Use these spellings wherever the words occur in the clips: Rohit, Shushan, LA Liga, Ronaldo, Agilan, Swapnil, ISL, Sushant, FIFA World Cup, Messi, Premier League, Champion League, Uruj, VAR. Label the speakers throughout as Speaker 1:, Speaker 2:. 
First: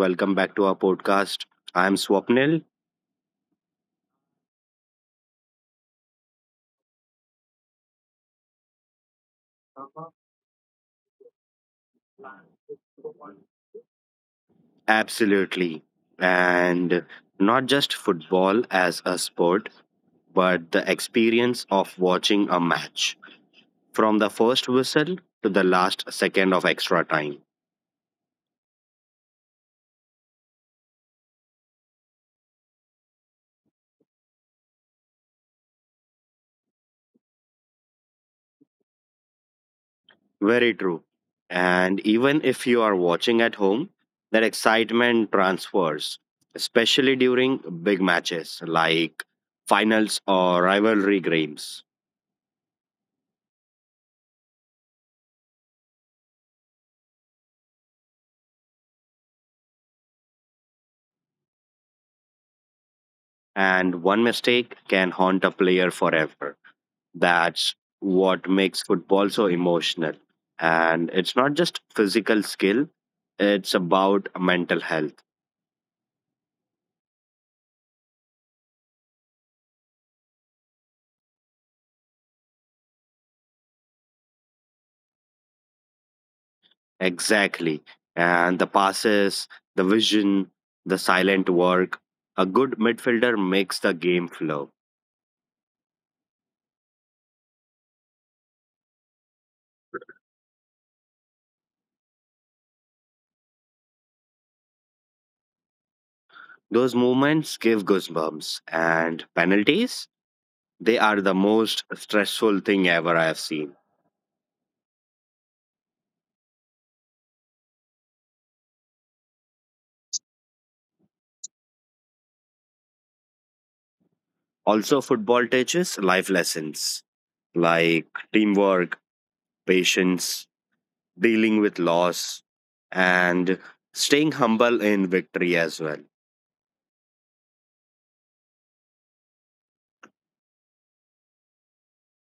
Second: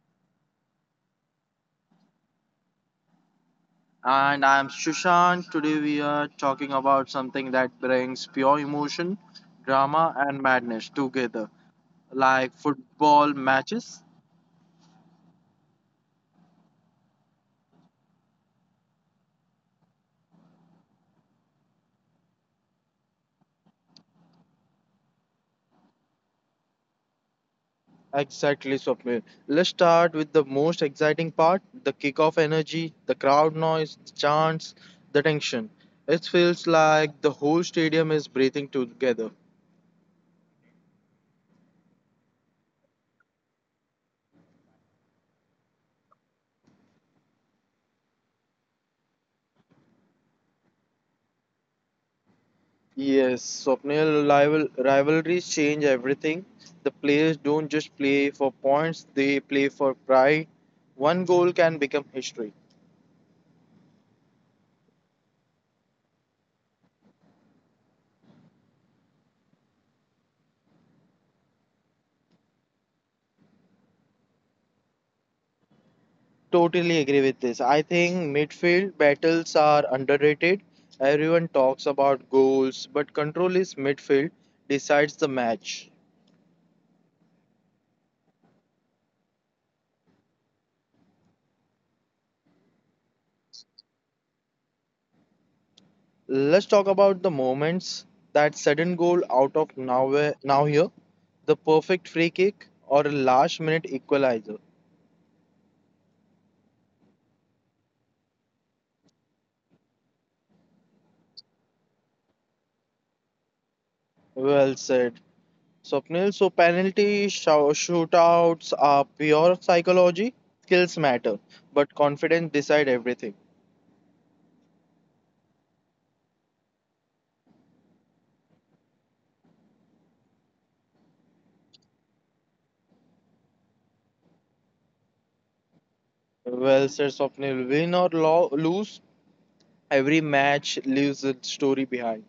Speaker 1: Welcome back to our podcast. I'm Swapnil.
Speaker 2: And I'm Shushan. Today we are talking about something that brings pure emotion, drama, and madness together, like football matches.
Speaker 1: Absolutely. And not just football as a sport, but the experience of watching a match from the first whistle to the last second of extra time.
Speaker 2: Exactly, Swapnil. Let's start with the most exciting part the kickoff energy, the crowd noise, the chants, the tension. It feels like the whole stadium is breathing together.
Speaker 1: Very true. And even if you are watching at home, that excitement transfers, especially during big matches like finals or rivalry games.
Speaker 2: Yes, Swapnil rivalries change everything. The players don't just play for points, they play for pride. One goal can become history.
Speaker 1: And one mistake can haunt a player forever. That's what makes football so emotional. And it's not just physical skill, it's about mental health.
Speaker 2: Totally agree with this. I think midfield battles are underrated. Everyone talks about goals, but control is midfield decides the match.
Speaker 1: Exactly. And the passes, the vision, the silent work. A good midfielder makes the game flow.
Speaker 2: Let's talk about the moments that sudden goal out of nowhere now here, the perfect free kick or a last minute equalizer.
Speaker 1: Those moments give goosebumps. And penalties, they are the most stressful thing ever I have seen.
Speaker 2: Well said. Swapnil, so penalty shootouts are pure psychology. Skills matter, but confidence decide everything.
Speaker 1: Also, football teaches life lessons like teamwork, patience, dealing with loss, and staying humble in victory as well.
Speaker 2: Well said, Swapnil. Win or lose, every match leaves a story behind.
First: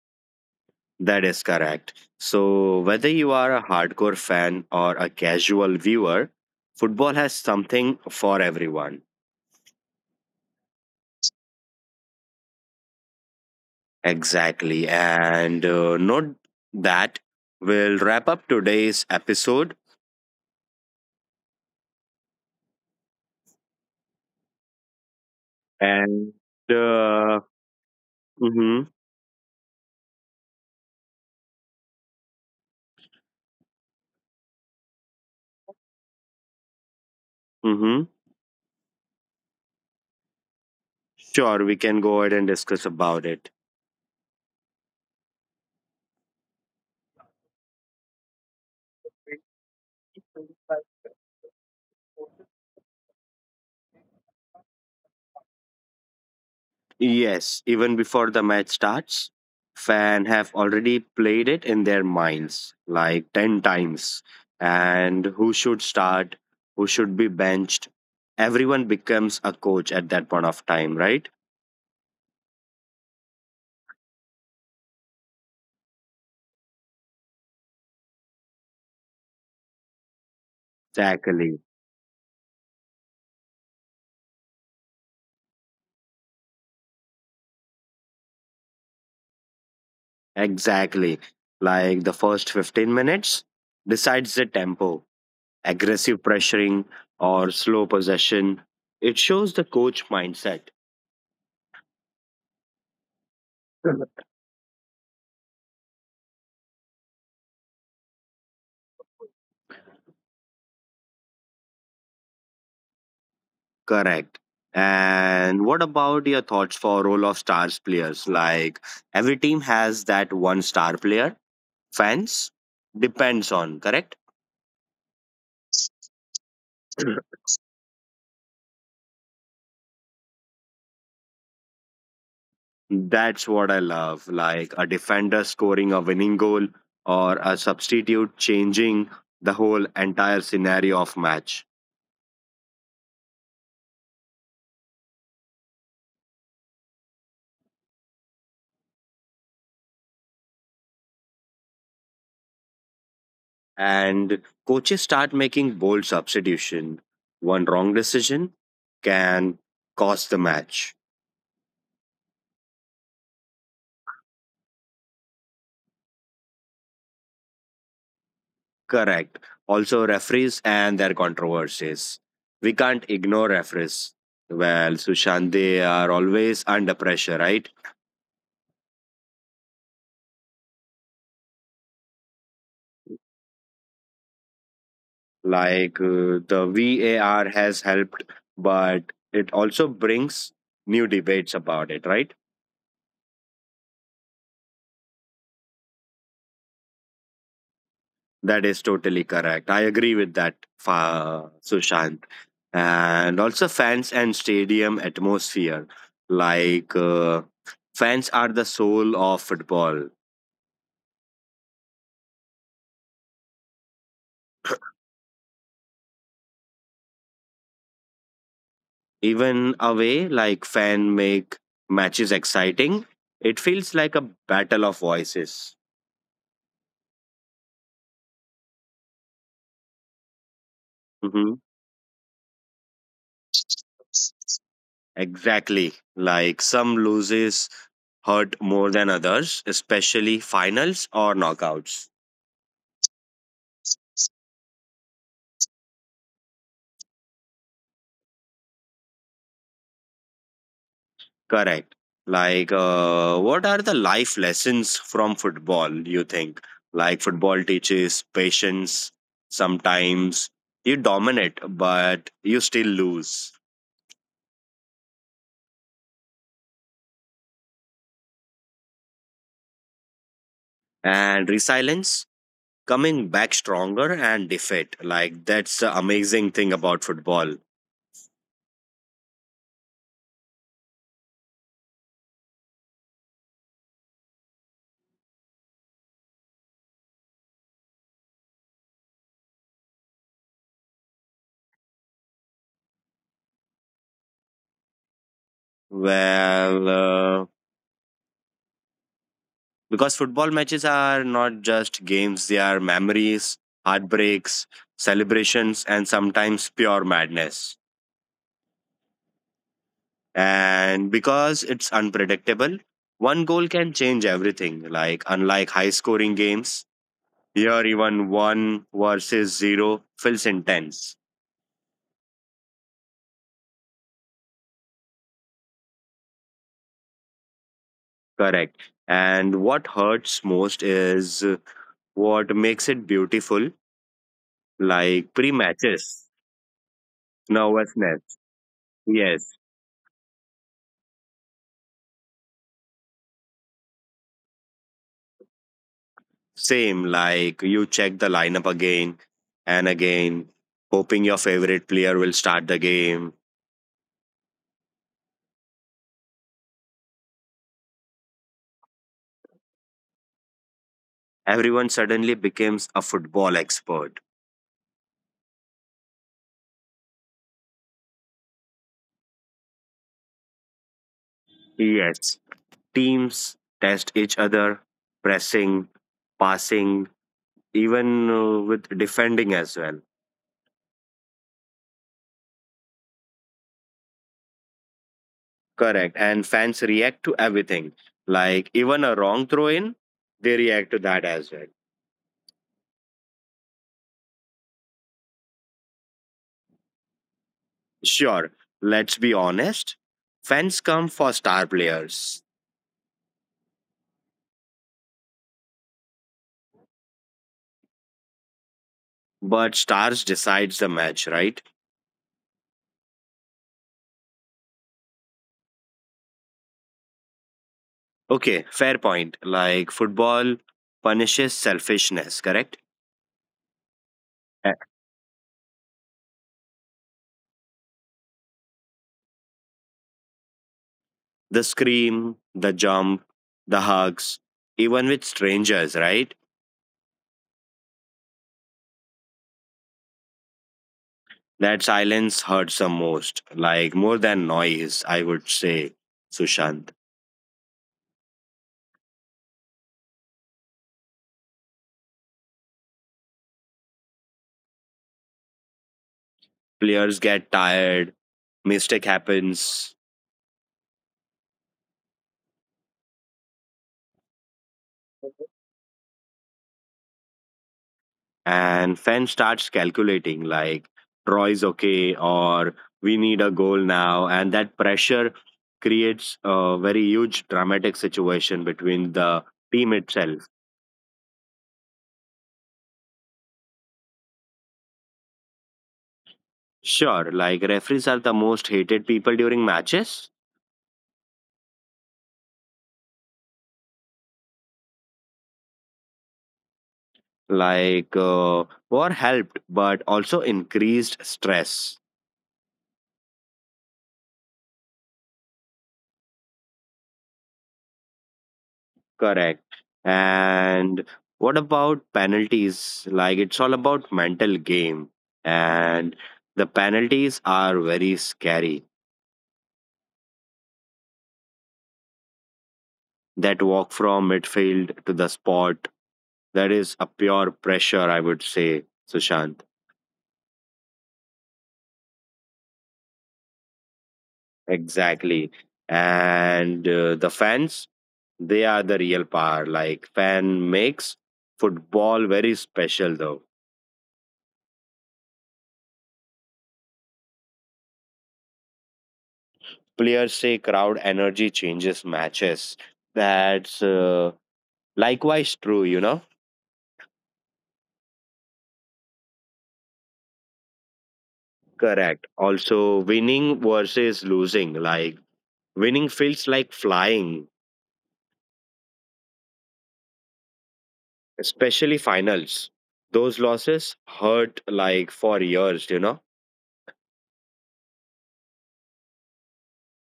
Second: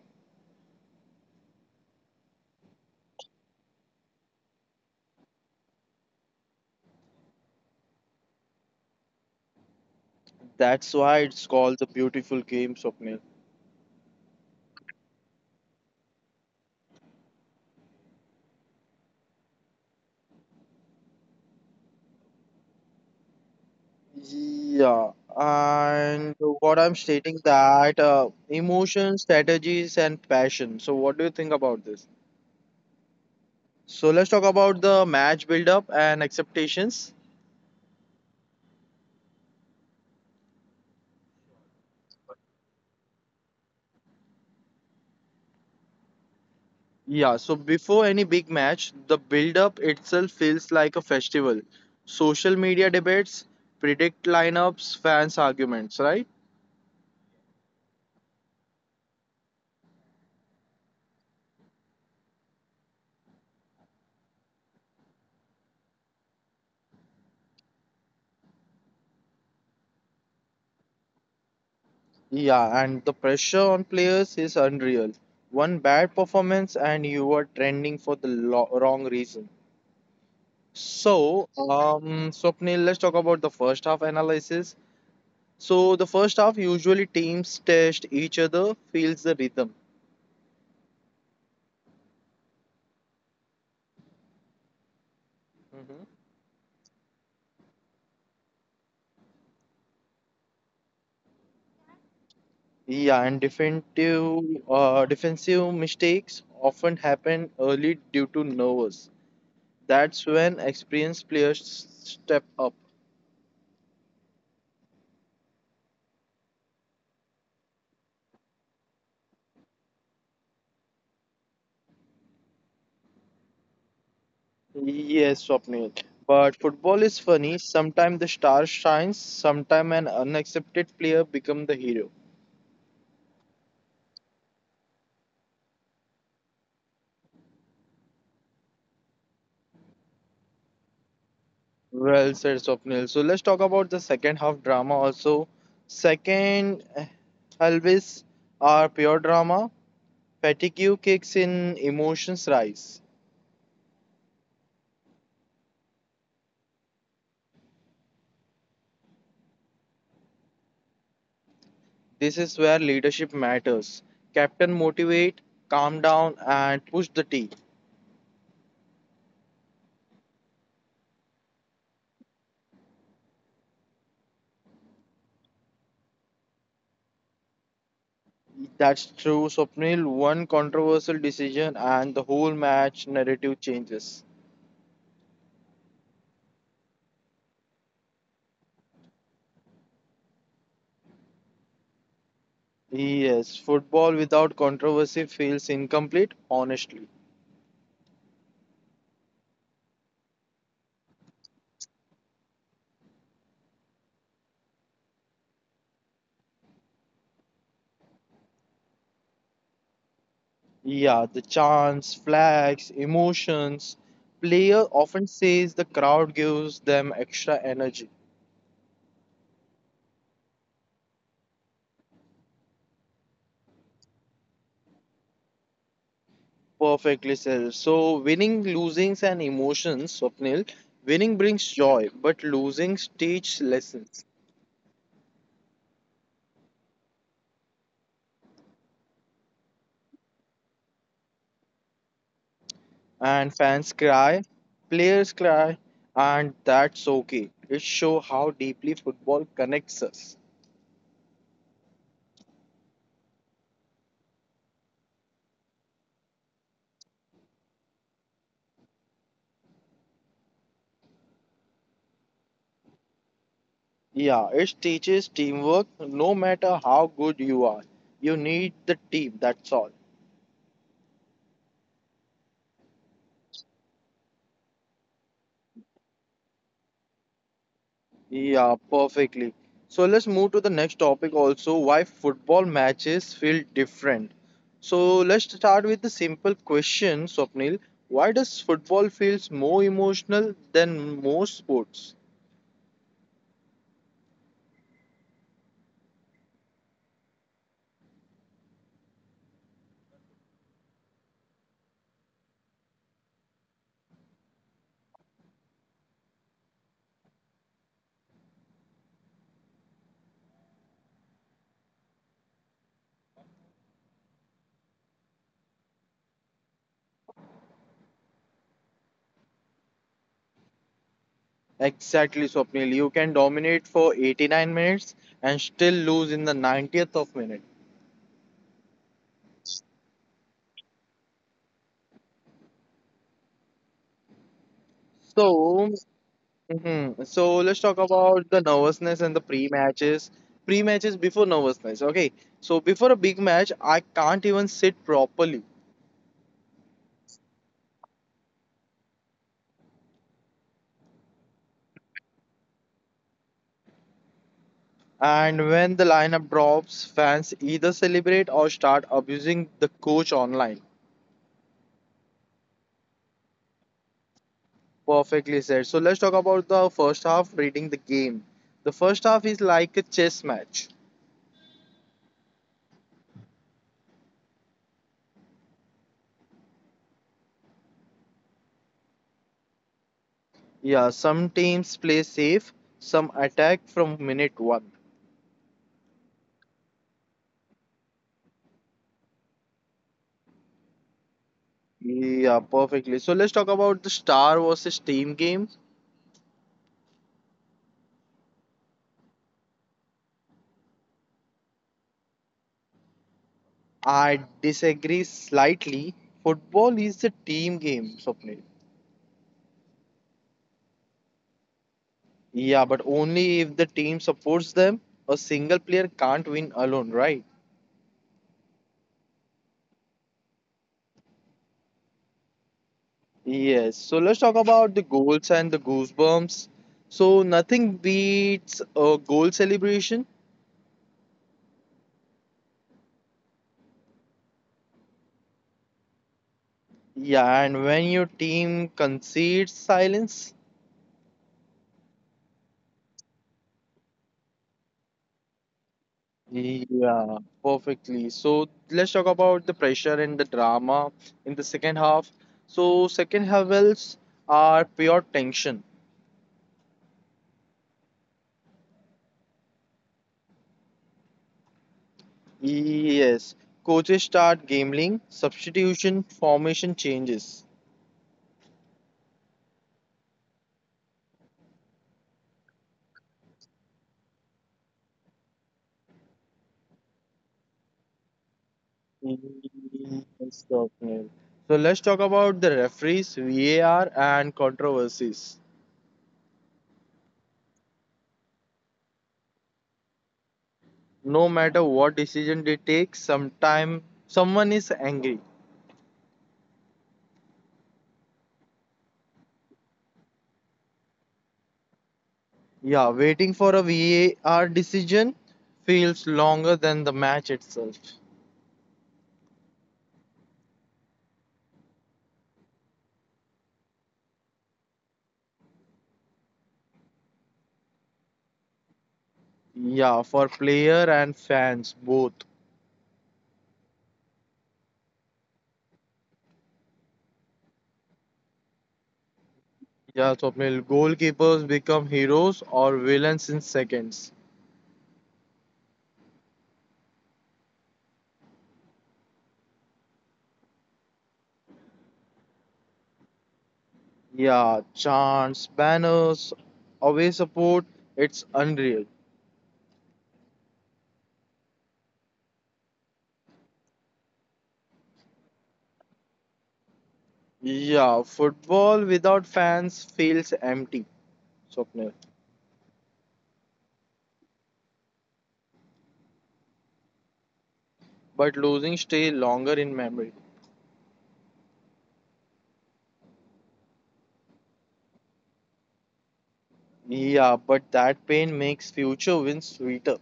Speaker 1: That is correct. So, whether you are a hardcore fan or a casual viewer, football has something for everyone.
Speaker 2: That's why it's called the beautiful game, Swapnil.
Speaker 1: Exactly. And note that we'll wrap up today's episode.
Speaker 2: Yeah, and
Speaker 1: And
Speaker 2: what I'm stating
Speaker 1: uh,
Speaker 2: that
Speaker 1: mm-hmm,
Speaker 2: emotion, strategies, and passion. So, what do you think about this? So, let's talk about the match build-up and expectations.
Speaker 1: mm-hmm. Sure, we can go ahead and discuss about it.
Speaker 2: Yeah, so before any big match, the build up itself feels like a festival. Social media debates, predict lineups, fans' arguments, right?
Speaker 1: Yes, even before the match starts, fan have already played it in their minds like 10 times, and who should start, who should be benched. Everyone becomes a coach at that point of time, right?
Speaker 2: Yeah, and the pressure on players is unreal. One bad performance and you are trending for the wrong reason. So,
Speaker 1: Exactly.
Speaker 2: Swapnil, let's talk about the first half analysis. So, the first half usually teams test each other, feels the rhythm.
Speaker 1: Exactly. Like the first 15 minutes decides the tempo, aggressive pressuring or slow possession. It shows the coach mindset.
Speaker 2: Yeah, and defensive mistakes often happen early due to nerves. That's when experienced players step up.
Speaker 1: Correct. And what about your thoughts for role of stars players? Like every team has that one star player. Fans depends on, correct?
Speaker 2: Yes, Swapnil. But football is funny. Sometimes the star shines, sometimes an unaccepted player become the hero.
Speaker 1: That's what I love. Like a defender scoring a winning goal or a substitute changing the whole entire scenario of match.
Speaker 2: Well said, Swapnil. So let's talk about the second half drama also. Second, eh, Elvis are pure drama. Fatigue kicks in, emotions rise.
Speaker 1: And coaches start making bold substitution. One wrong decision can cost the match.
Speaker 2: This is where leadership matters. Captain motivate, calm down, and push the tea.
Speaker 1: Correct. Also, referees and their controversies. We can't ignore referees. Well, Sushant, they are always under pressure, right?
Speaker 2: That's true, Swapnil. One controversial decision, and the whole match narrative changes.
Speaker 1: Like the VAR has helped, but it also brings new debates about it, right?
Speaker 2: Yes, football without controversy feels incomplete, honestly.
Speaker 1: That is totally correct. I agree with that, Sushant. And also, fans and stadium atmosphere. Like, fans are the soul of football.
Speaker 2: Yeah, the chants, flags, emotions. Player often says the crowd gives them extra energy.
Speaker 1: Even a way like fan make matches exciting, it feels like a battle of voices.
Speaker 2: Perfectly said. So winning, losings, and emotions, Swapnil. Winning brings
Speaker 1: Hmm.
Speaker 2: joy, but losing teaches lessons.
Speaker 1: Exactly. Like some loses hurt more than others, especially finals or knockouts.
Speaker 2: And fans cry, players cry, and that's okay. It shows how deeply football connects us.
Speaker 1: Correct. Like, what are the life lessons from football, you think? Like, football teaches patience. Sometimes you dominate, but you still lose.
Speaker 2: Yeah, it teaches teamwork. No matter how good you are, you need the team. That's all.
Speaker 1: And resilience coming back stronger and defeat. Like that's the amazing thing about football.
Speaker 2: Yeah, perfectly. So let's move to the next topic also why football matches feel different. So let's start with the simple question, Swapnil. Why does football feels more emotional than most sports?
Speaker 1: Well, because football matches are not just games; they are memories, heartbreaks, celebrations, and sometimes pure madness. And because it's unpredictable, one goal can change everything. Like unlike high-scoring games, here even one versus zero feels intense.
Speaker 2: Exactly, Swapnil. You can dominate for 89 minutes and still lose in the 90th of minute.
Speaker 1: Correct. And what hurts most is what makes it beautiful, like
Speaker 2: So
Speaker 1: pre-matches
Speaker 2: Mhm. So let's talk
Speaker 1: nervousness.
Speaker 2: about the nervousness and the
Speaker 1: Yes,
Speaker 2: pre-matches. Pre-matches before nervousness. Okay. So before a big match, I can't even sit properly.
Speaker 1: same, like you check the lineup again and again, hoping your favorite player will start the game.
Speaker 2: And when the lineup drops, fans either celebrate or start abusing the coach online.
Speaker 1: Everyone suddenly becomes a football expert.
Speaker 2: Perfectly said. So let's talk about the first half reading the game. The first half is like a chess match.
Speaker 1: Yes, teams test each other, pressing, passing, even with defending as well.
Speaker 2: Yeah, some teams play safe, some attack from minute one.
Speaker 1: Correct, and fans react to everything, like even a wrong throw in, they react to that as well.
Speaker 2: Yeah, perfectly. So let's talk about the star versus team game.
Speaker 1: Sure, let's be honest. Fans come for star players,
Speaker 2: I disagree slightly. Football is a team game, Swapnil.
Speaker 1: but stars decides the match, right?
Speaker 2: Yeah, but only if the team supports them. A single player can't win alone, right?
Speaker 1: Okay, fair point. Like football punishes selfishness, correct?
Speaker 2: Yes. So let's talk
Speaker 1: Eh,
Speaker 2: about the goals and the goosebumps. So nothing beats a goal celebration.
Speaker 1: the scream, the jump, the hugs, even with strangers, right?
Speaker 2: Yeah, and when your team concedes silence,
Speaker 1: That silence hurts the most, like more than noise, I would say, Sushant.
Speaker 2: yeah, perfectly. So let's talk about the pressure and the drama in the second half. So second halves are pure tension.
Speaker 1: Players get tired, mistake happens,
Speaker 2: Yes, coaches start gambling, substitution, formation changes.
Speaker 1: and fan starts calculating like troy's okay or we need a goal now, and that pressure creates a very huge dramatic situation between
Speaker 2: Yes,
Speaker 1: the team itself.
Speaker 2: Swapnil. So let's talk about the referees, VAR, and controversies.
Speaker 1: Sure, like referees are the most hated people during matches.
Speaker 2: No matter what decision they take, sometime someone is angry.
Speaker 1: Like war helped but also increased stress.
Speaker 2: Yeah, waiting for a VAR decision feels longer than the match itself.
Speaker 1: Correct. And what about penalties? Like it's all about mental game. And the penalties are very scary.
Speaker 2: Yeah, for player and fans both.
Speaker 1: That walk from midfield to the spot, that is a pure pressure, I would say, Sushant.
Speaker 2: Yeah, so अपने goalkeepers become heroes or villains in seconds.
Speaker 1: Exactly. And the fans, they are the real power. Like fan makes football very special though.
Speaker 2: Yeah, chants, banners, away support, it's unreal.
Speaker 1: Players say crowd energy changes matches. That's likewise, true, you know?
Speaker 2: Yeah, football without fans feels empty, Swapnil.
Speaker 1: Correct. Also, winning versus losing. Like, winning feels like flying,
Speaker 2: But losing stay longer in memory.
Speaker 1: especially finals. Those losses hurt like for years, you know?
Speaker 2: Yeah, but that pain makes future wins sweeter.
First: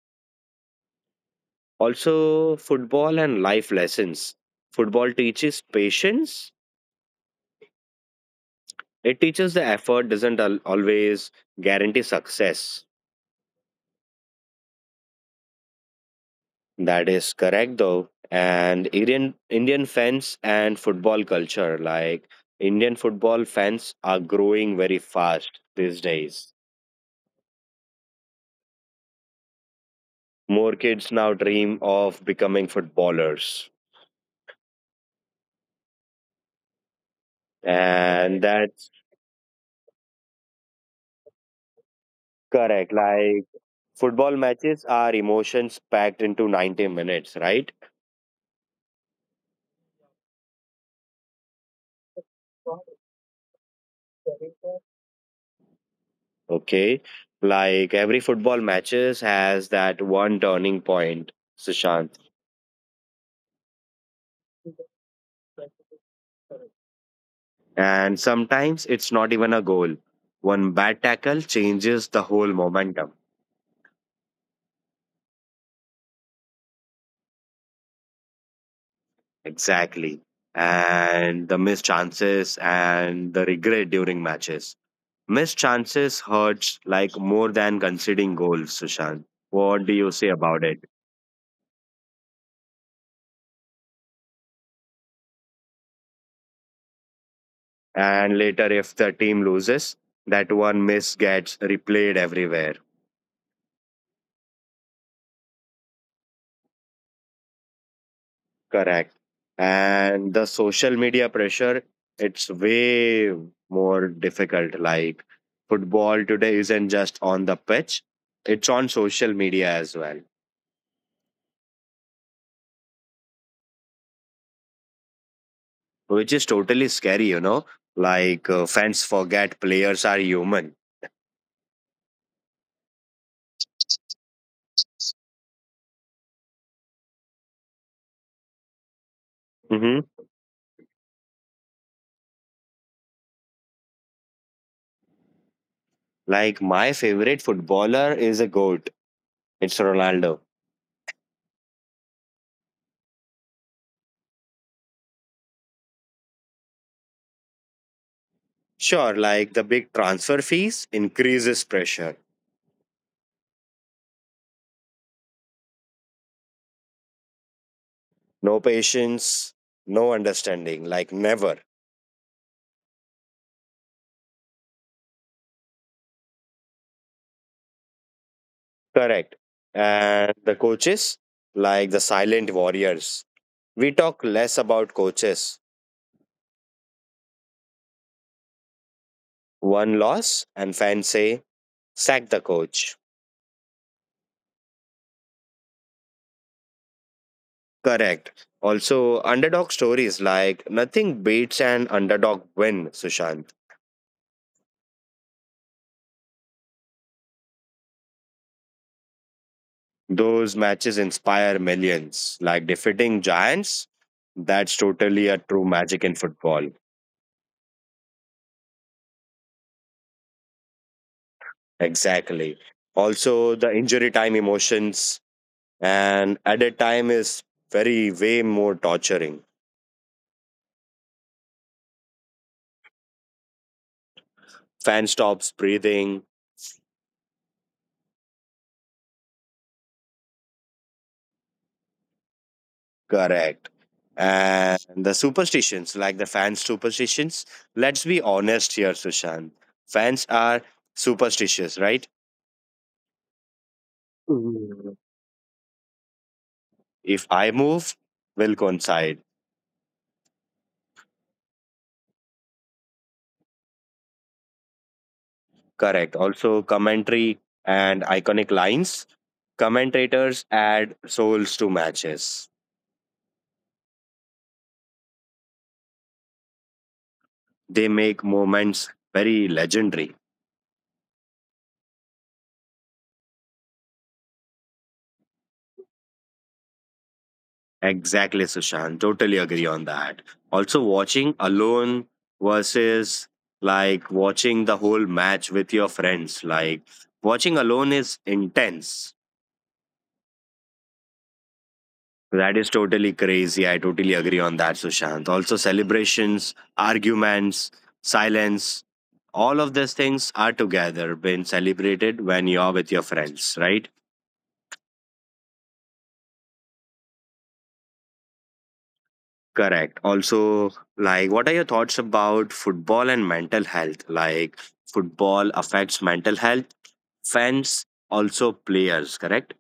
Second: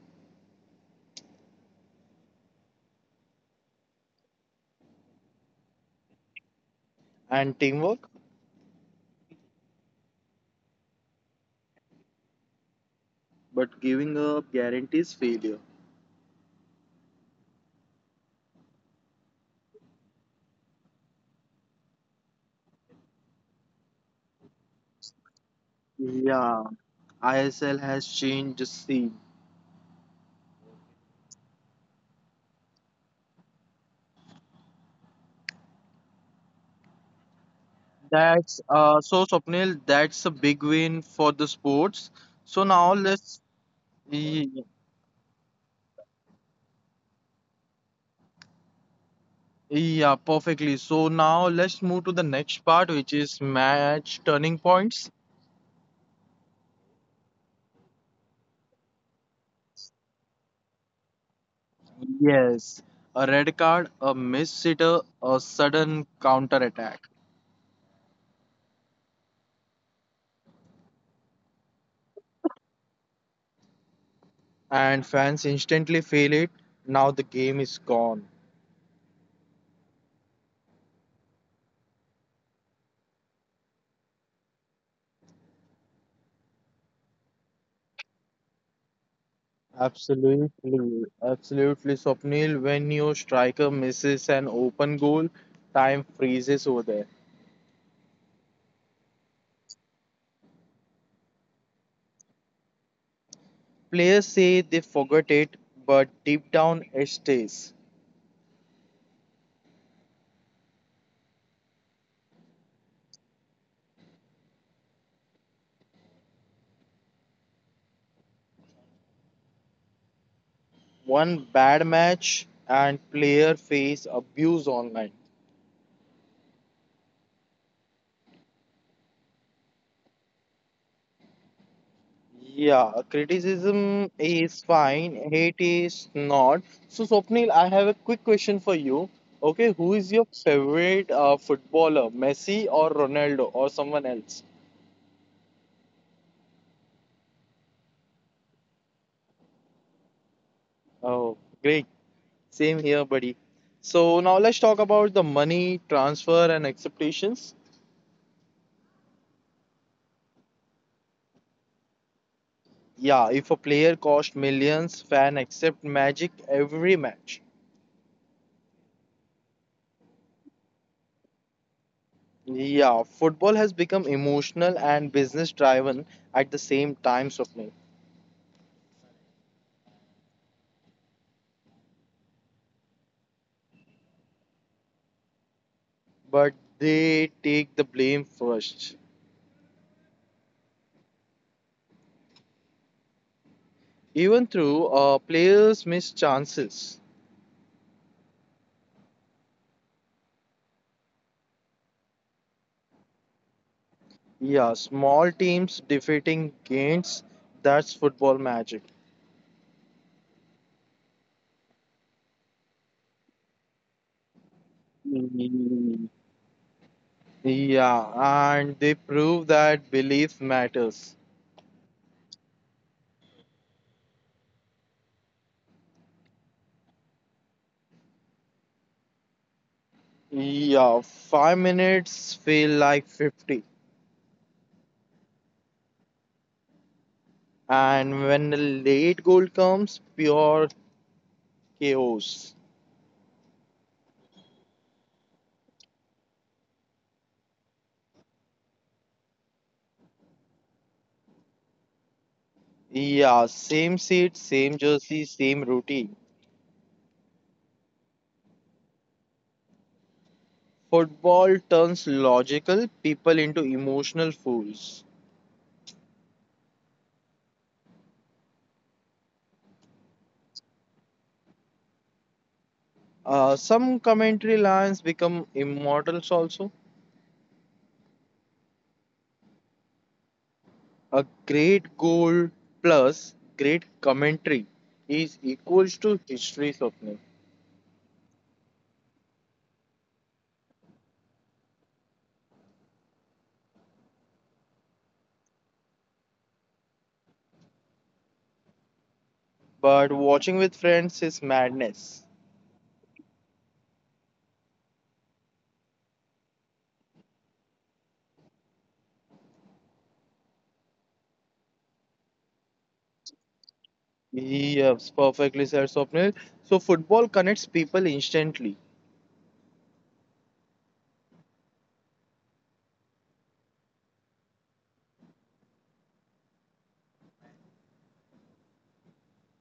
Speaker 1: Also, football and life lessons. Football teaches patience,
Speaker 2: And teamwork?
Speaker 1: it teaches the effort doesn't always guarantee success.
Speaker 2: But giving up guarantees failure.
Speaker 1: That is correct though. And Indian fans and football culture, like Indian football fans are growing very fast these days.
Speaker 2: Yeah, ISL has changed the scene.
Speaker 1: More kids now dream of becoming footballers. And
Speaker 2: That's
Speaker 1: that's
Speaker 2: so Swapnil, that's a big win for the sports. So
Speaker 1: correct.
Speaker 2: now let's
Speaker 1: Like football
Speaker 2: ye-
Speaker 1: matches are emotions packed into 90 minutes, right?
Speaker 2: yeah, perfectly. So now let's move to the next part, which is match turning points.
Speaker 1: Okay. Like every football matches has that one turning point, Sushant.
Speaker 2: Yes, a red card, a missed sitter, a sudden counter attack,
Speaker 1: And sometimes it's not even a goal. One bad tackle changes the whole momentum.
Speaker 2: and fans instantly feel it. Now the game is gone.
Speaker 1: Exactly. And the missed chances and the regret during matches. Missed chances hurts like more than conceding goals, Sushant. What do you say about it?
Speaker 2: Absolutely, absolutely, Swapnil. When your striker misses an open goal, time freezes over there.
Speaker 1: And later, if the team loses, that one miss gets replayed everywhere.
Speaker 2: Players say they forgot it, but deep down it stays.
Speaker 1: Correct. And the social media pressure, it's way more difficult. Like football today isn't just on the pitch, it's on social media as well,
Speaker 2: One bad match and player face abuse online.
Speaker 1: which is totally scary, you know. Like fans forget players are human.
Speaker 2: Yeah, criticism is fine, hate is not. So, Swapnil, I have a quick question for you. Okay, who
Speaker 1: Hmm.
Speaker 2: is your favorite footballer, Messi or Ronaldo or someone else?
Speaker 1: Like my favorite footballer is a GOAT, it's Ronaldo.
Speaker 2: Oh, great. Same here, buddy. So now let's talk about the money transfer and acceptations.
Speaker 1: Sure, like the big transfer fees increases pressure.
Speaker 2: Yeah, if a player cost millions, fan accept magic every match.
Speaker 1: No patience, no understanding, like never.
Speaker 2: Yeah, football has become emotional and business driven at the same time, Swapnil.
Speaker 1: Correct. And the coaches, like the silent warriors, we talk less about coaches.
Speaker 2: But they take the blame first.
Speaker 1: One loss, and fans say, sack the coach.
Speaker 2: Even through players miss chances.
Speaker 1: Correct. Also, underdog stories, like nothing beats an underdog win, Sushant.
Speaker 2: Yeah, small teams defeating giants. That's football magic.
Speaker 1: Those matches inspire millions, like defeating giants. That's totally a true magic in football.
Speaker 2: Yeah, and they prove that belief matters.
Speaker 1: Exactly. Also, the injury time emotions, and at a time is very way more torturing.
Speaker 2: Yeah, 5 minutes feel like 50.
Speaker 1: Fan stops breathing.
Speaker 2: And when the late goal comes, pure chaos.
Speaker 1: Correct. And the superstitions, like the fan superstitions, let's be honest here, Sushant. Fans are superstitious, right?
Speaker 2: Yeah, same seat, same
Speaker 1: Mm.
Speaker 2: jersey, same routine.
Speaker 1: If I move, will coincide.
Speaker 2: Football turns logical people into emotional fools.
Speaker 1: Correct. Also commentary and iconic lines. Commentators add souls to matches.
Speaker 2: Some commentary lines become immortals also.
Speaker 1: They make moments very legendary.
Speaker 2: A great goal plus great commentary is equals to history, Swapnil.
Speaker 1: Exactly, Sushant. Totally agree on that. Also, watching alone versus like watching the whole match with your friends. Like, watching alone is intense.
Speaker 2: But watching with friends is madness.
Speaker 1: That is totally crazy. I totally agree on that, Sushant. Also, celebrations, arguments, silence, all of these things are together being celebrated when you're with your friends, right?
Speaker 2: Yes, perfectly said Swapnil. So football connects people instantly.
Speaker 1: Correct. Also, like, what are your thoughts about football and mental health? Like, football affects mental health, fans, also players, correct?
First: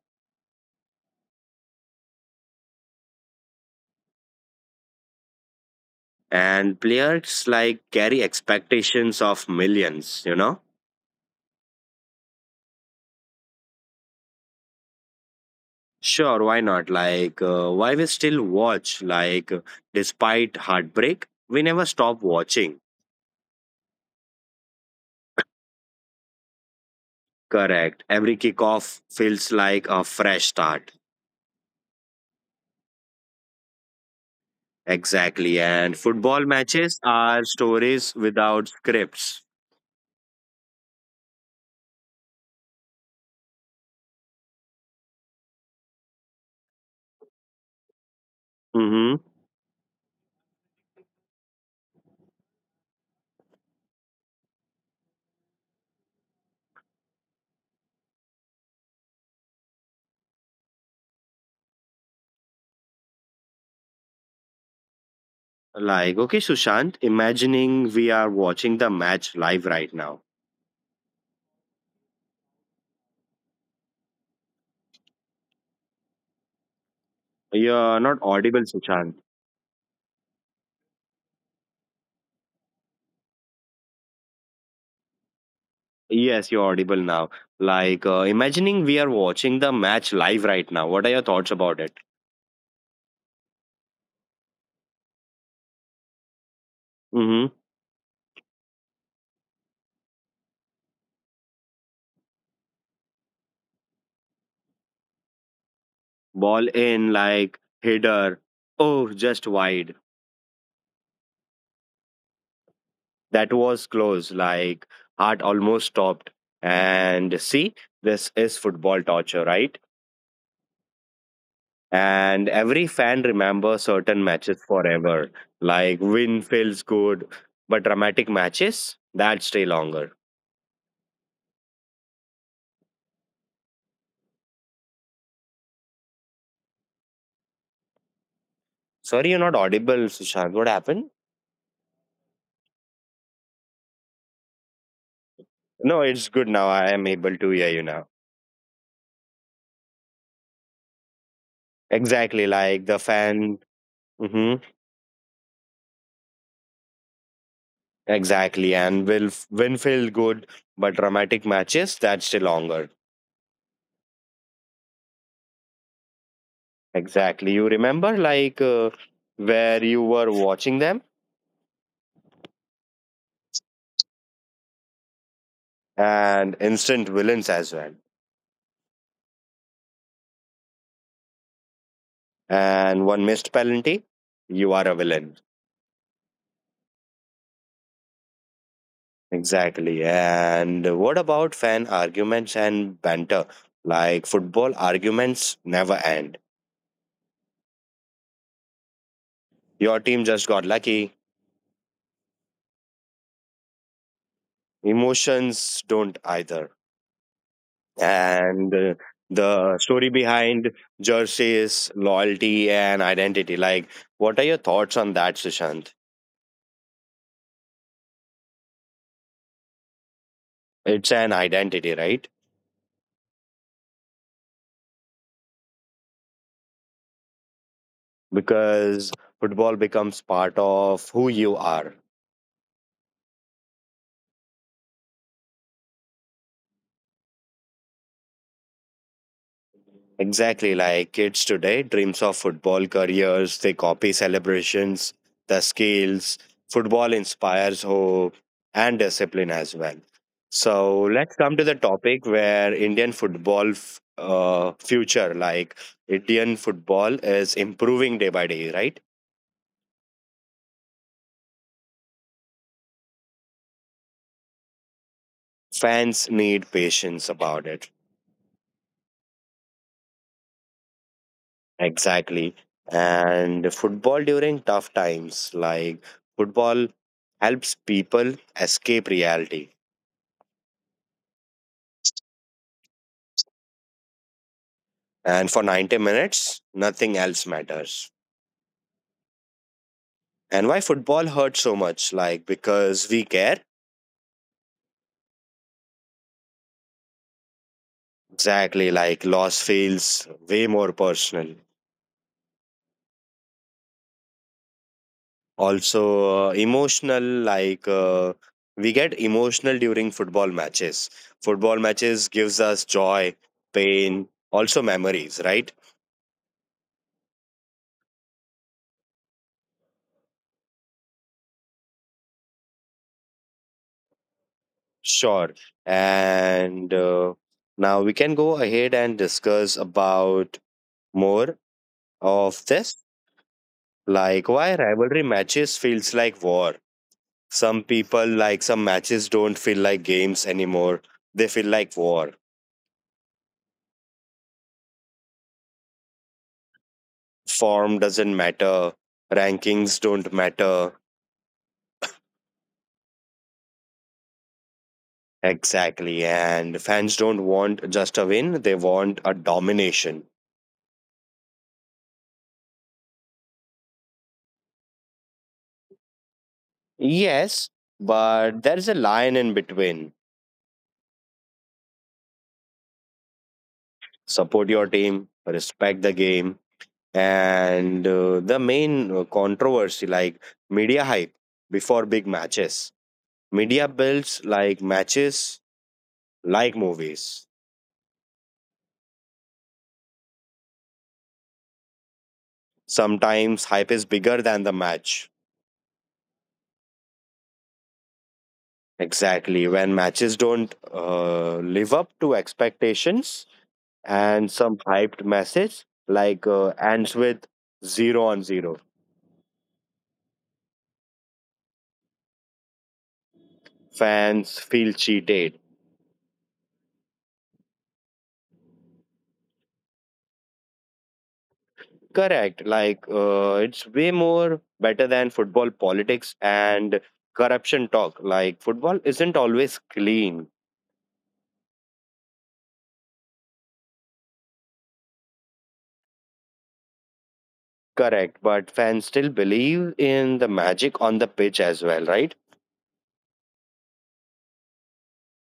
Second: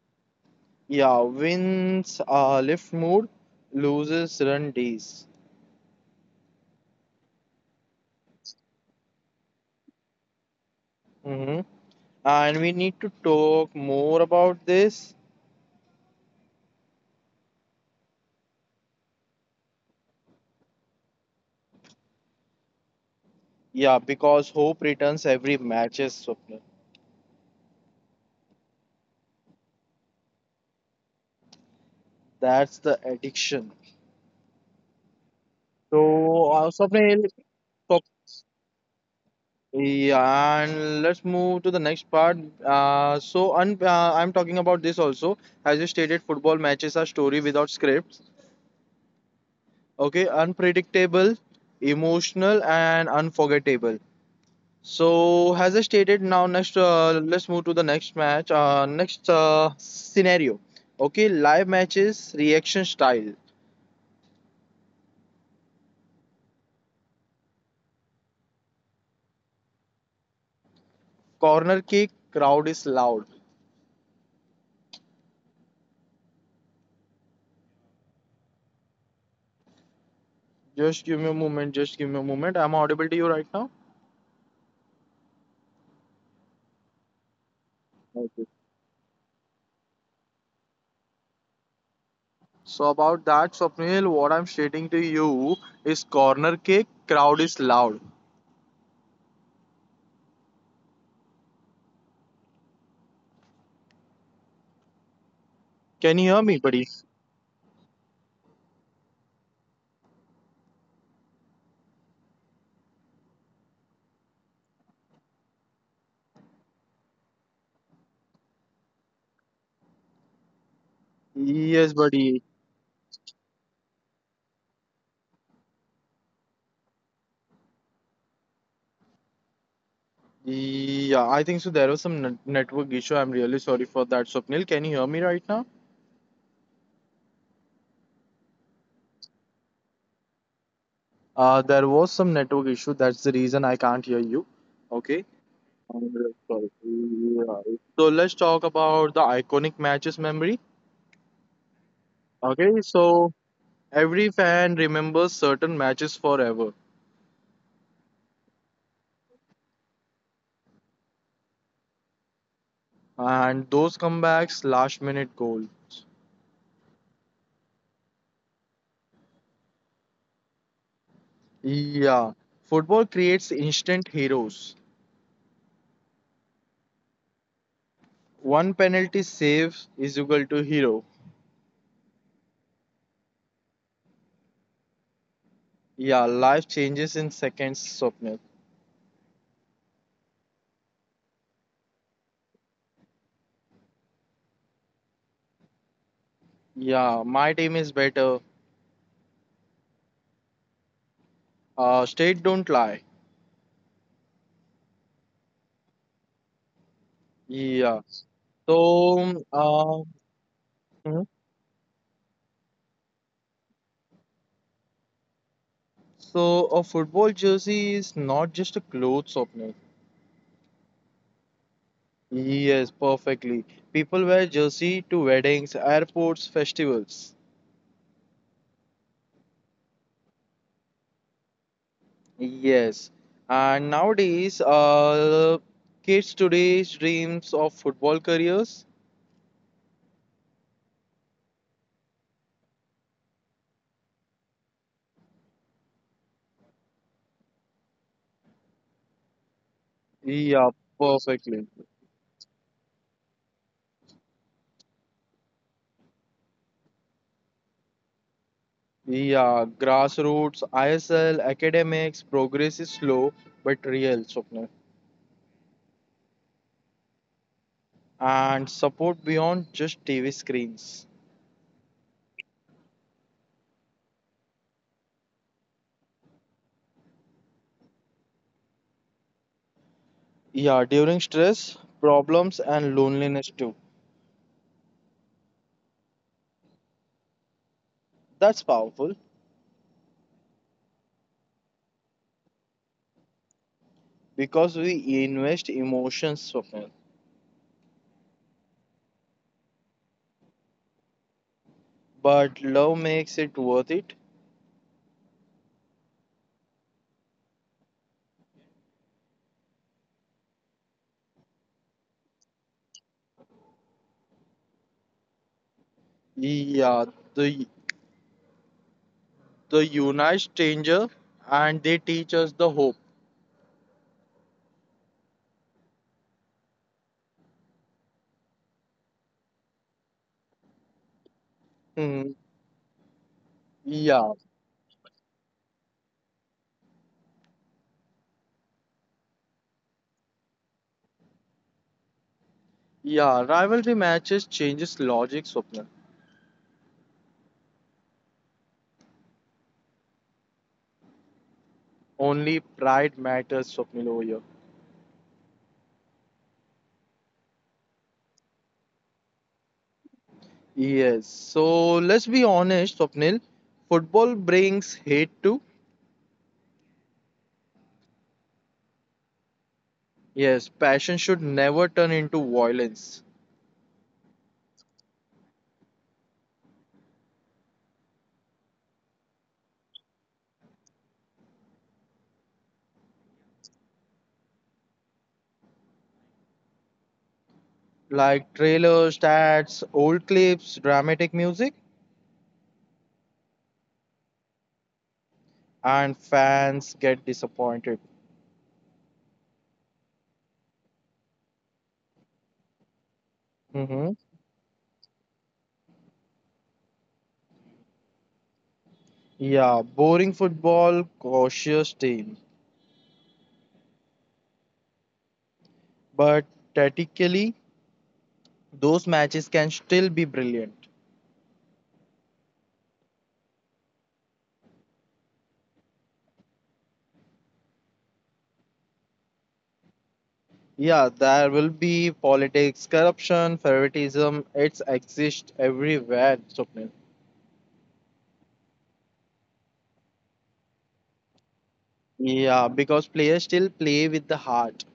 Speaker 2: Yeah, wins lift mood, loses run days.
Speaker 1: And players, like, carry expectations of millions, you know?
Speaker 2: Hmm. And we need to talk more about this.
Speaker 1: Sure, why not? Like, why we still watch? Like, despite heartbreak, we never stop watching.
Speaker 2: Yeah, because hope returns every matches, Swapnil.
Speaker 1: Correct. Every kickoff feels like a fresh start.
Speaker 2: That's the addiction.
Speaker 1: Exactly. And football
Speaker 2: So uh,
Speaker 1: matches
Speaker 2: Swapnil,
Speaker 1: are stories without scripts.
Speaker 2: Yeah, and let's move to the next part. So, un I'm talking about this also. As you stated, football matches are story without scripts.
Speaker 1: Hmm.
Speaker 2: Okay, unpredictable, emotional, and unforgettable. So, as I stated, now next, let's move to the next match. Next scenario. Okay, live matches, reaction style,
Speaker 1: Like, okay, Sushant, imagining we are watching the match live right now.
Speaker 2: corner kick, crowd is loud.
Speaker 1: You're not audible, Sushant.
Speaker 2: Just give me a moment. Just give me a moment.
Speaker 1: Yes,
Speaker 2: I'm
Speaker 1: you're
Speaker 2: audible
Speaker 1: audible
Speaker 2: to you
Speaker 1: now.
Speaker 2: right now.
Speaker 1: Like, imagining we are watching the match live right now. What are your thoughts about it? Hmm.
Speaker 2: So about that, Swapnil, what I'm stating to you is corner kick. Crowd is loud.
Speaker 1: Ball in, like, header. Oh, just wide.
Speaker 2: Can you hear me, buddy?
Speaker 1: That was close. Like, heart almost stopped. And see, this is football torture, right? And every fan remembers certain matches forever. Like
Speaker 2: Yes,
Speaker 1: win
Speaker 2: buddy.
Speaker 1: feels good, but dramatic matches that stay longer.
Speaker 2: Yeah, I think so. There was some network issue. I'm really sorry for that, Swapnil. Can you hear me right now?
Speaker 1: Sorry, you're not audible, Sushant. What happened?
Speaker 2: There was some network issue. That's the reason
Speaker 1: No,
Speaker 2: I
Speaker 1: it's
Speaker 2: can't
Speaker 1: good
Speaker 2: hear
Speaker 1: now.
Speaker 2: you.
Speaker 1: I am able
Speaker 2: Okay.
Speaker 1: to hear you now.
Speaker 2: I'm really sorry. Yeah. So let's talk about the iconic matches
Speaker 1: Exactly,
Speaker 2: memory.
Speaker 1: like the fan. Hmm.
Speaker 2: Okay, so every fan remembers certain matches forever,
Speaker 1: Exactly, and win feel good, but dramatic matches that stay longer.
Speaker 2: and those comebacks, last minute goals.
Speaker 1: Exactly, you remember like where you were watching them.
Speaker 2: Yeah, football creates instant heroes.
Speaker 1: And instant villains as well.
Speaker 2: One penalty save is equal to hero.
Speaker 1: And one missed penalty, you are a villain.
Speaker 2: Yeah, life changes in seconds, Swapnil.
Speaker 1: Exactly. And what about fan arguments and banter? Like football arguments never end.
Speaker 2: Yeah, my team is better.
Speaker 1: Your team just got lucky.
Speaker 2: State don't lie.
Speaker 1: Emotions don't either.
Speaker 2: Yeah.
Speaker 1: And
Speaker 2: So,
Speaker 1: the story
Speaker 2: um,
Speaker 1: behind
Speaker 2: mhm.
Speaker 1: jerseys, loyalty, and identity. Like, what are your thoughts on that, Sushant?
Speaker 2: so a football jersey is not just a clothes option.
Speaker 1: It's an identity, right?
Speaker 2: Yes, perfectly. People wear jersey to weddings, airports, festivals.
Speaker 1: Because football becomes part of who you are.
Speaker 2: Yes, and nowadays, kids today dreams of football careers.
Speaker 1: Exactly, like kids today dreams of football careers, they copy celebrations, the skills. Football inspires hope and discipline as well. So
Speaker 2: Yeah,
Speaker 1: let's come to the
Speaker 2: perfectly.
Speaker 1: topic where Indian future, like Indian football is improving day by day, right?
Speaker 2: Yeah, grassroots, ISL, academics, progress is slow but real, Swapnil.
Speaker 1: Fans need patience about it.
Speaker 2: And support beyond just TV screens.
Speaker 1: Exactly. And football during tough times, like football helps people escape reality,
Speaker 2: Yeah, during stress, problems, and loneliness too.
Speaker 1: and for 90 minutes nothing else matters.
Speaker 2: That's powerful
Speaker 1: And why football hurts so much, like because we care.
Speaker 2: because we invest emotions, Swapnil.
Speaker 1: Exactly, like loss feels way more personal.
Speaker 2: But love makes it worth it.
Speaker 1: Also emotional, like we get emotional during football matches. Football matches gives us joy, pain, also memories, right?
Speaker 2: Yeah, the the unite stranger and they teach us the hope.
Speaker 1: Sure. And now we can go ahead and discuss about more of
Speaker 2: Hmm.
Speaker 1: this. Like why
Speaker 2: Yeah,
Speaker 1: rivalry matches feels like war. Some people like some matches don't feel like games anymore. They feel like war.
Speaker 2: yeah. Rivalry matches changes logic, Swapnil.
Speaker 1: Form doesn't matter. Rankings don't matter.
Speaker 2: Only pride matters, Swapnil, over here.
Speaker 1: Exactly. And fans don't want just a win, they want a domination.
Speaker 2: Yes. So let's be honest, Swapnil. Football brings hate too.
Speaker 1: Yes, but there's a line in between.
Speaker 2: Yes, passion should never turn into violence.
Speaker 1: Support your team, respect the game, and the main controversy, like media hype before big matches. Media builds like matches, like movies.
Speaker 2: Like trailers, stats, old clips, dramatic music,
Speaker 1: Sometimes hype is bigger than the match.
Speaker 2: and fans get disappointed.
Speaker 1: Exactly. When matches don't live up to expectations, and
Speaker 2: Mm-hmm.
Speaker 1: some hyped message like ends with zero on zero,
Speaker 2: Yeah, boring football, cautious team.
Speaker 1: fans feel cheated.
Speaker 2: But tactically, those matches can still be brilliant.
Speaker 1: Correct. Like it's way more better than football politics and corruption talk. Like football isn't always clean.
Speaker 2: Yeah, there will be politics, corruption, favoritism. It's exist everywhere, Swapnil.
Speaker 1: Correct, but fans still believe in the magic on the pitch as well, right?
Speaker 2: Yeah, because players still play with the heart.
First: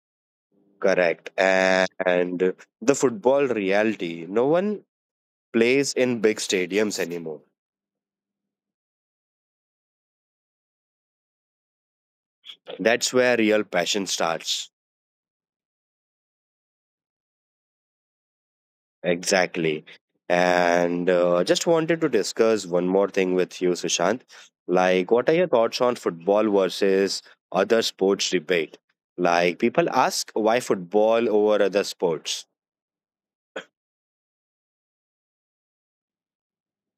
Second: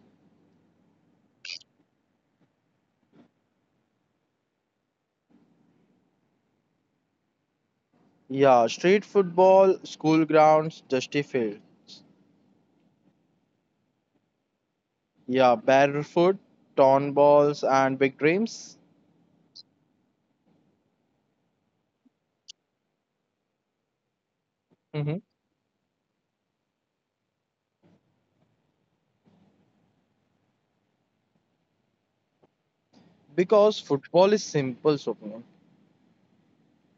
Speaker 1: Correct. And the football reality, no one plays in big stadiums anymore.
Speaker 2: Yeah, street football, school grounds, dusty fields.
Speaker 1: That's where real passion starts.
Speaker 2: Yeah, barefoot, torn balls, and big dreams.
Speaker 1: Exactly. And just wanted to discuss one more thing with you, Sushant. Like,
Speaker 2: Hmm.
Speaker 1: what are your thoughts on football versus other sports debate? Like, people ask why football over other sports.
Speaker 2: Because football is simple, Swapnil.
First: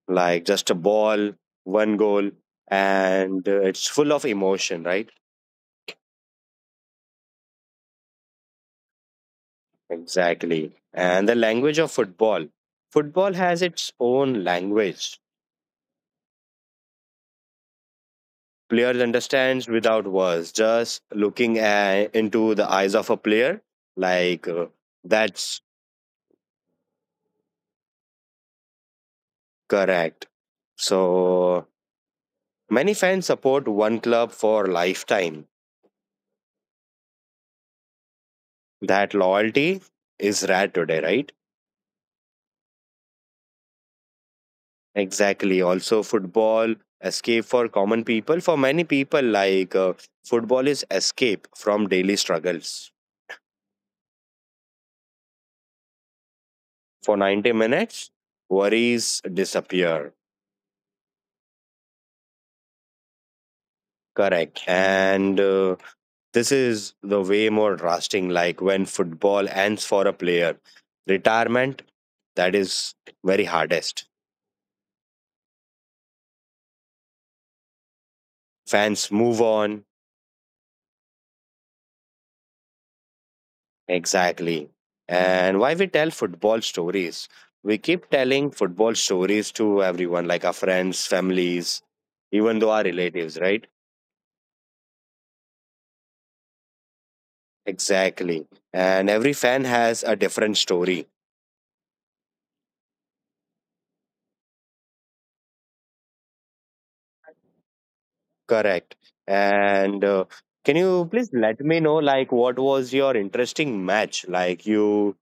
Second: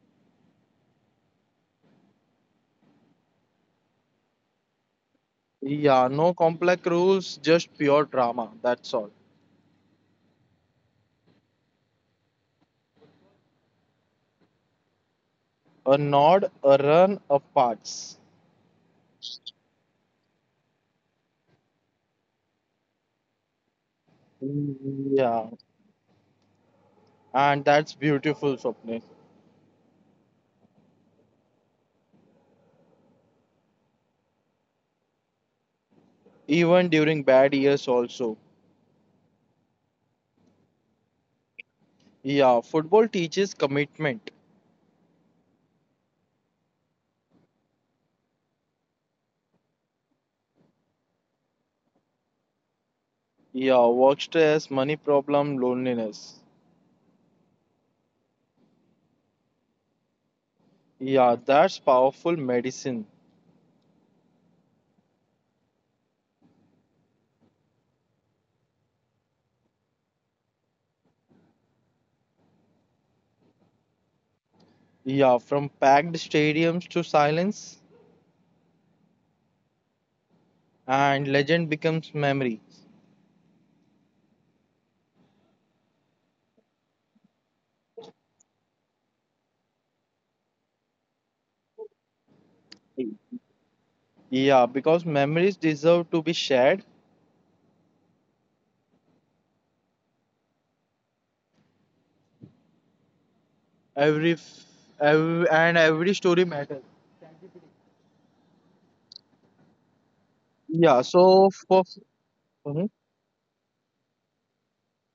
Speaker 1: Like just a ball, one goal, and it's full of emotion, right?
Speaker 2: Yeah, no complex rules, just pure drama. That's all.
Speaker 1: Exactly. And the language of football. Football has its own language.
Speaker 2: A nod, a run, a pass.
Speaker 1: Players understands without words, just looking at, into the eyes of a player. Like,
Speaker 2: Yeah,
Speaker 1: that's
Speaker 2: and that's beautiful, Swapnil.
Speaker 1: correct. So, many fans support one club for lifetime.
Speaker 2: Even during bad years, also.
Speaker 1: That loyalty is rare today, right?
Speaker 2: Yeah, football teaches commitment.
Speaker 1: Exactly. Also, football escape for common people. For many people, like football is escape from daily struggles.
Speaker 2: Yeah, work stress, money problem, loneliness.
Speaker 1: For 90 minutes, worries disappear.
Speaker 2: Yeah, that's powerful medicine.
Speaker 1: Correct. And this is the way more drastic. Like when football ends for a player, retirement, that is very hardest.
Speaker 2: Yeah, from packed stadiums to silence,
Speaker 1: Fans move on.
Speaker 2: and legend becomes memory.
Speaker 1: Exactly. And why we tell football stories? We keep telling football stories to everyone, like our friends, families, even though our relatives, right?
Speaker 2: Yeah, because memories deserve to be shared.
Speaker 1: Exactly. And every fan has a different story.
Speaker 2: Every, f- every and every story matters.
Speaker 1: Correct. And can
Speaker 2: Yeah,
Speaker 1: you please
Speaker 2: so
Speaker 1: let me
Speaker 2: for
Speaker 1: know, like, what
Speaker 2: hmm?
Speaker 1: was your interesting match, like, you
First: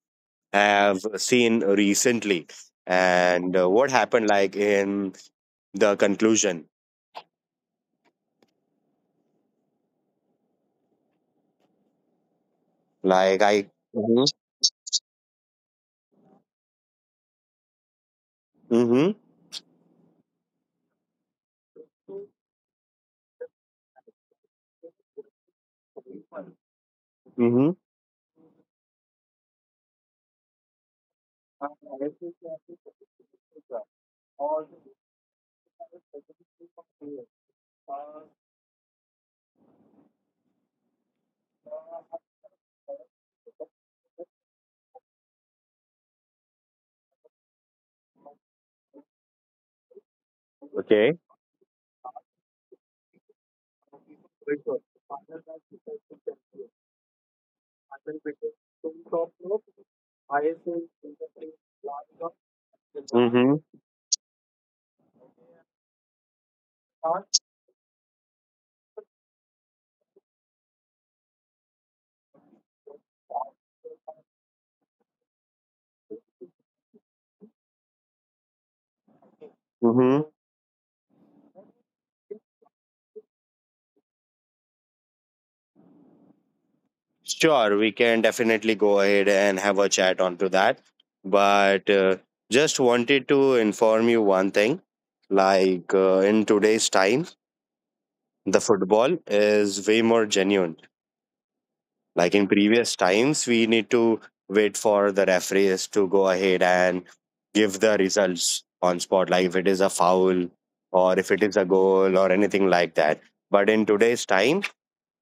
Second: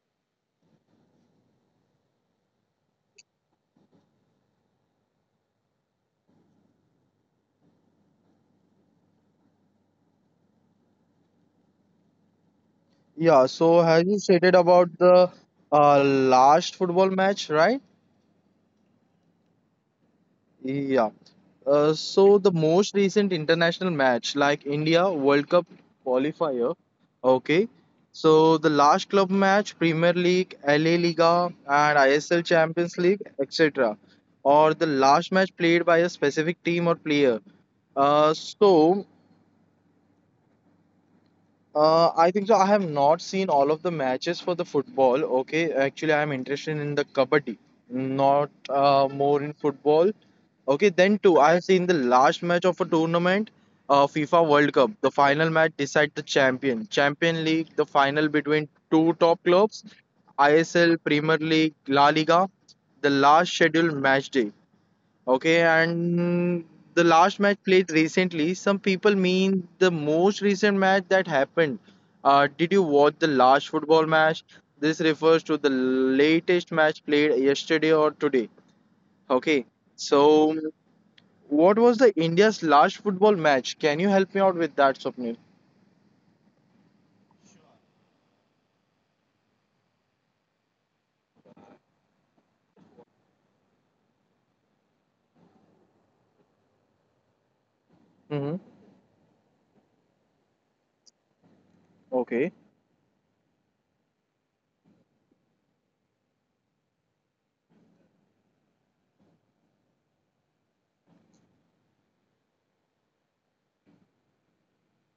Speaker 1: have seen recently? And what happened, like, in the conclusion? Like, I.
Speaker 2: Yeah, so as you stated about the last football match, right?
Speaker 1: Mm-hmm.
Speaker 2: Yeah. So the most recent international match, like India World Cup qualifier,
Speaker 1: Mm-hmm.
Speaker 2: okay. So the last club match, Premier League, LA Liga, and ISL Champions League, etc., or the last match played by a specific team or player. Uh, so I think so. I have not seen all of the matches for the football. Okay, actually, I am interested in the kabaddi, not more in football. Okay, then
Speaker 1: Okay.
Speaker 2: too, I have seen the last match of a tournament, FIFA World Cup. The final match decide the champion. Champion League, the final between two top clubs, ISL, Premier League, La Liga. The last
Speaker 1: Mm-hmm.
Speaker 2: scheduled match day. Okay, and the last match played recently, some people mean the most recent match that happened. Did you watch the last football match? This refers to the latest match played yesterday or today. Okay,
Speaker 1: Mm-hmm.
Speaker 2: so what was the India's last football match? Can you help me out with that, Swapnil?
Speaker 1: Sure, we can definitely go ahead and have a chat onto that. But just wanted to inform you one thing. Like in today's time,
Speaker 2: Mm-hmm.
Speaker 1: the football is way more genuine. Like in
Speaker 2: Okay.
Speaker 1: previous times, we need to wait for the referees to go ahead and give the results on spot, like if it is a foul or if it is a goal or anything like that. But in today's time,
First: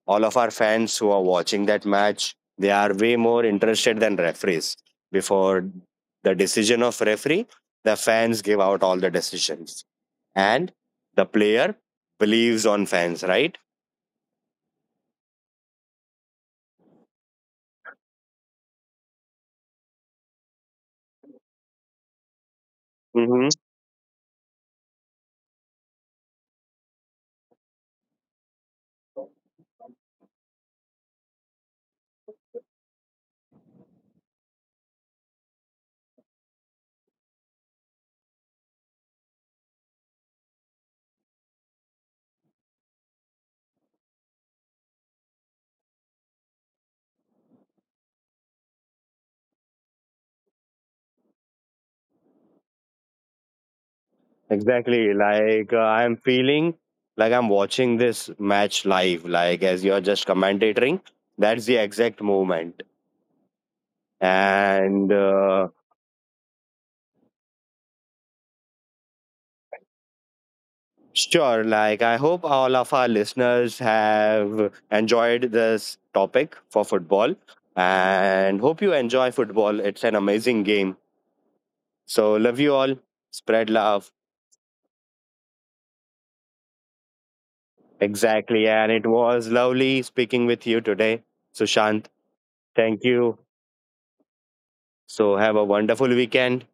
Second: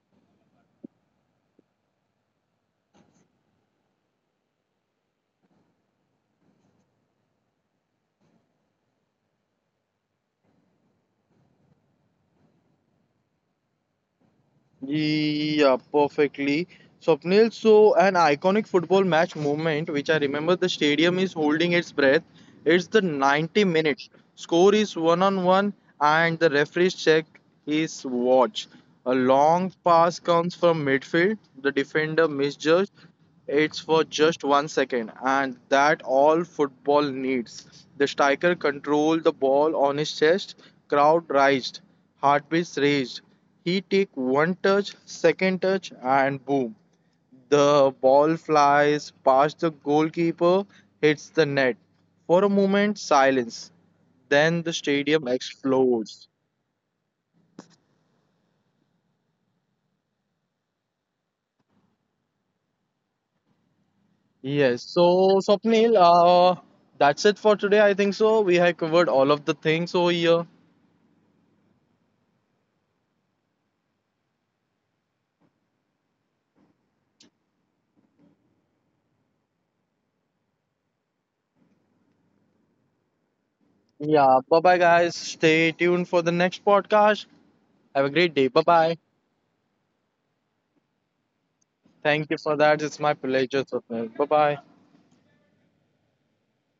Speaker 1: all of our fans who are watching that match, they are way more interested than referees. Before the decision of referee, the fans give out all the decisions. And the player believes on fans, right?
Speaker 2: Yeah, perfectly. Swapnil, so an iconic football match moment, which I remember the stadium is holding its breath. It's the
Speaker 1: Mhm.
Speaker 2: 90 minutes. Score is one on one and the referees check his watch. A long pass comes from midfield. The defender misjudged. It's for just 1 second, and that all football needs. The striker controlled the ball on his chest. Crowd raised, heartbeats raised. He took one touch, second touch, and boom. The ball flies past the goalkeeper, hits the net. For a moment, silence. Then the
Speaker 1: Exactly.
Speaker 2: stadium
Speaker 1: Like I'm
Speaker 2: explodes.
Speaker 1: feeling like I'm watching this match live. Like as you're just commentating, that's the exact moment.
Speaker 2: Yes.
Speaker 1: And
Speaker 2: So, Swapnil, that's it for today. I think so. We have covered all of the things over here.
Speaker 1: sure, like I hope all of our listeners have enjoyed this topic for football, and hope you enjoy football. It's an amazing game. So love you all. Spread love.
Speaker 2: Yeah. Bye bye, guys. Stay tuned for the next podcast. Have a great day. Bye
Speaker 1: Exactly. And
Speaker 2: bye.
Speaker 1: it was lovely speaking with you today, Sushant.
Speaker 2: Thank you for that. It's
Speaker 1: Thank
Speaker 2: my
Speaker 1: you.
Speaker 2: pleasure, Swapnil. Bye bye.
Speaker 1: So have a wonderful weekend.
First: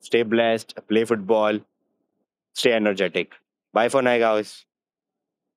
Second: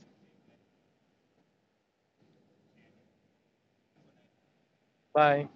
Speaker 1: Stay blessed, play football, stay energetic. Bye for now, guys.
Speaker 2: Bye.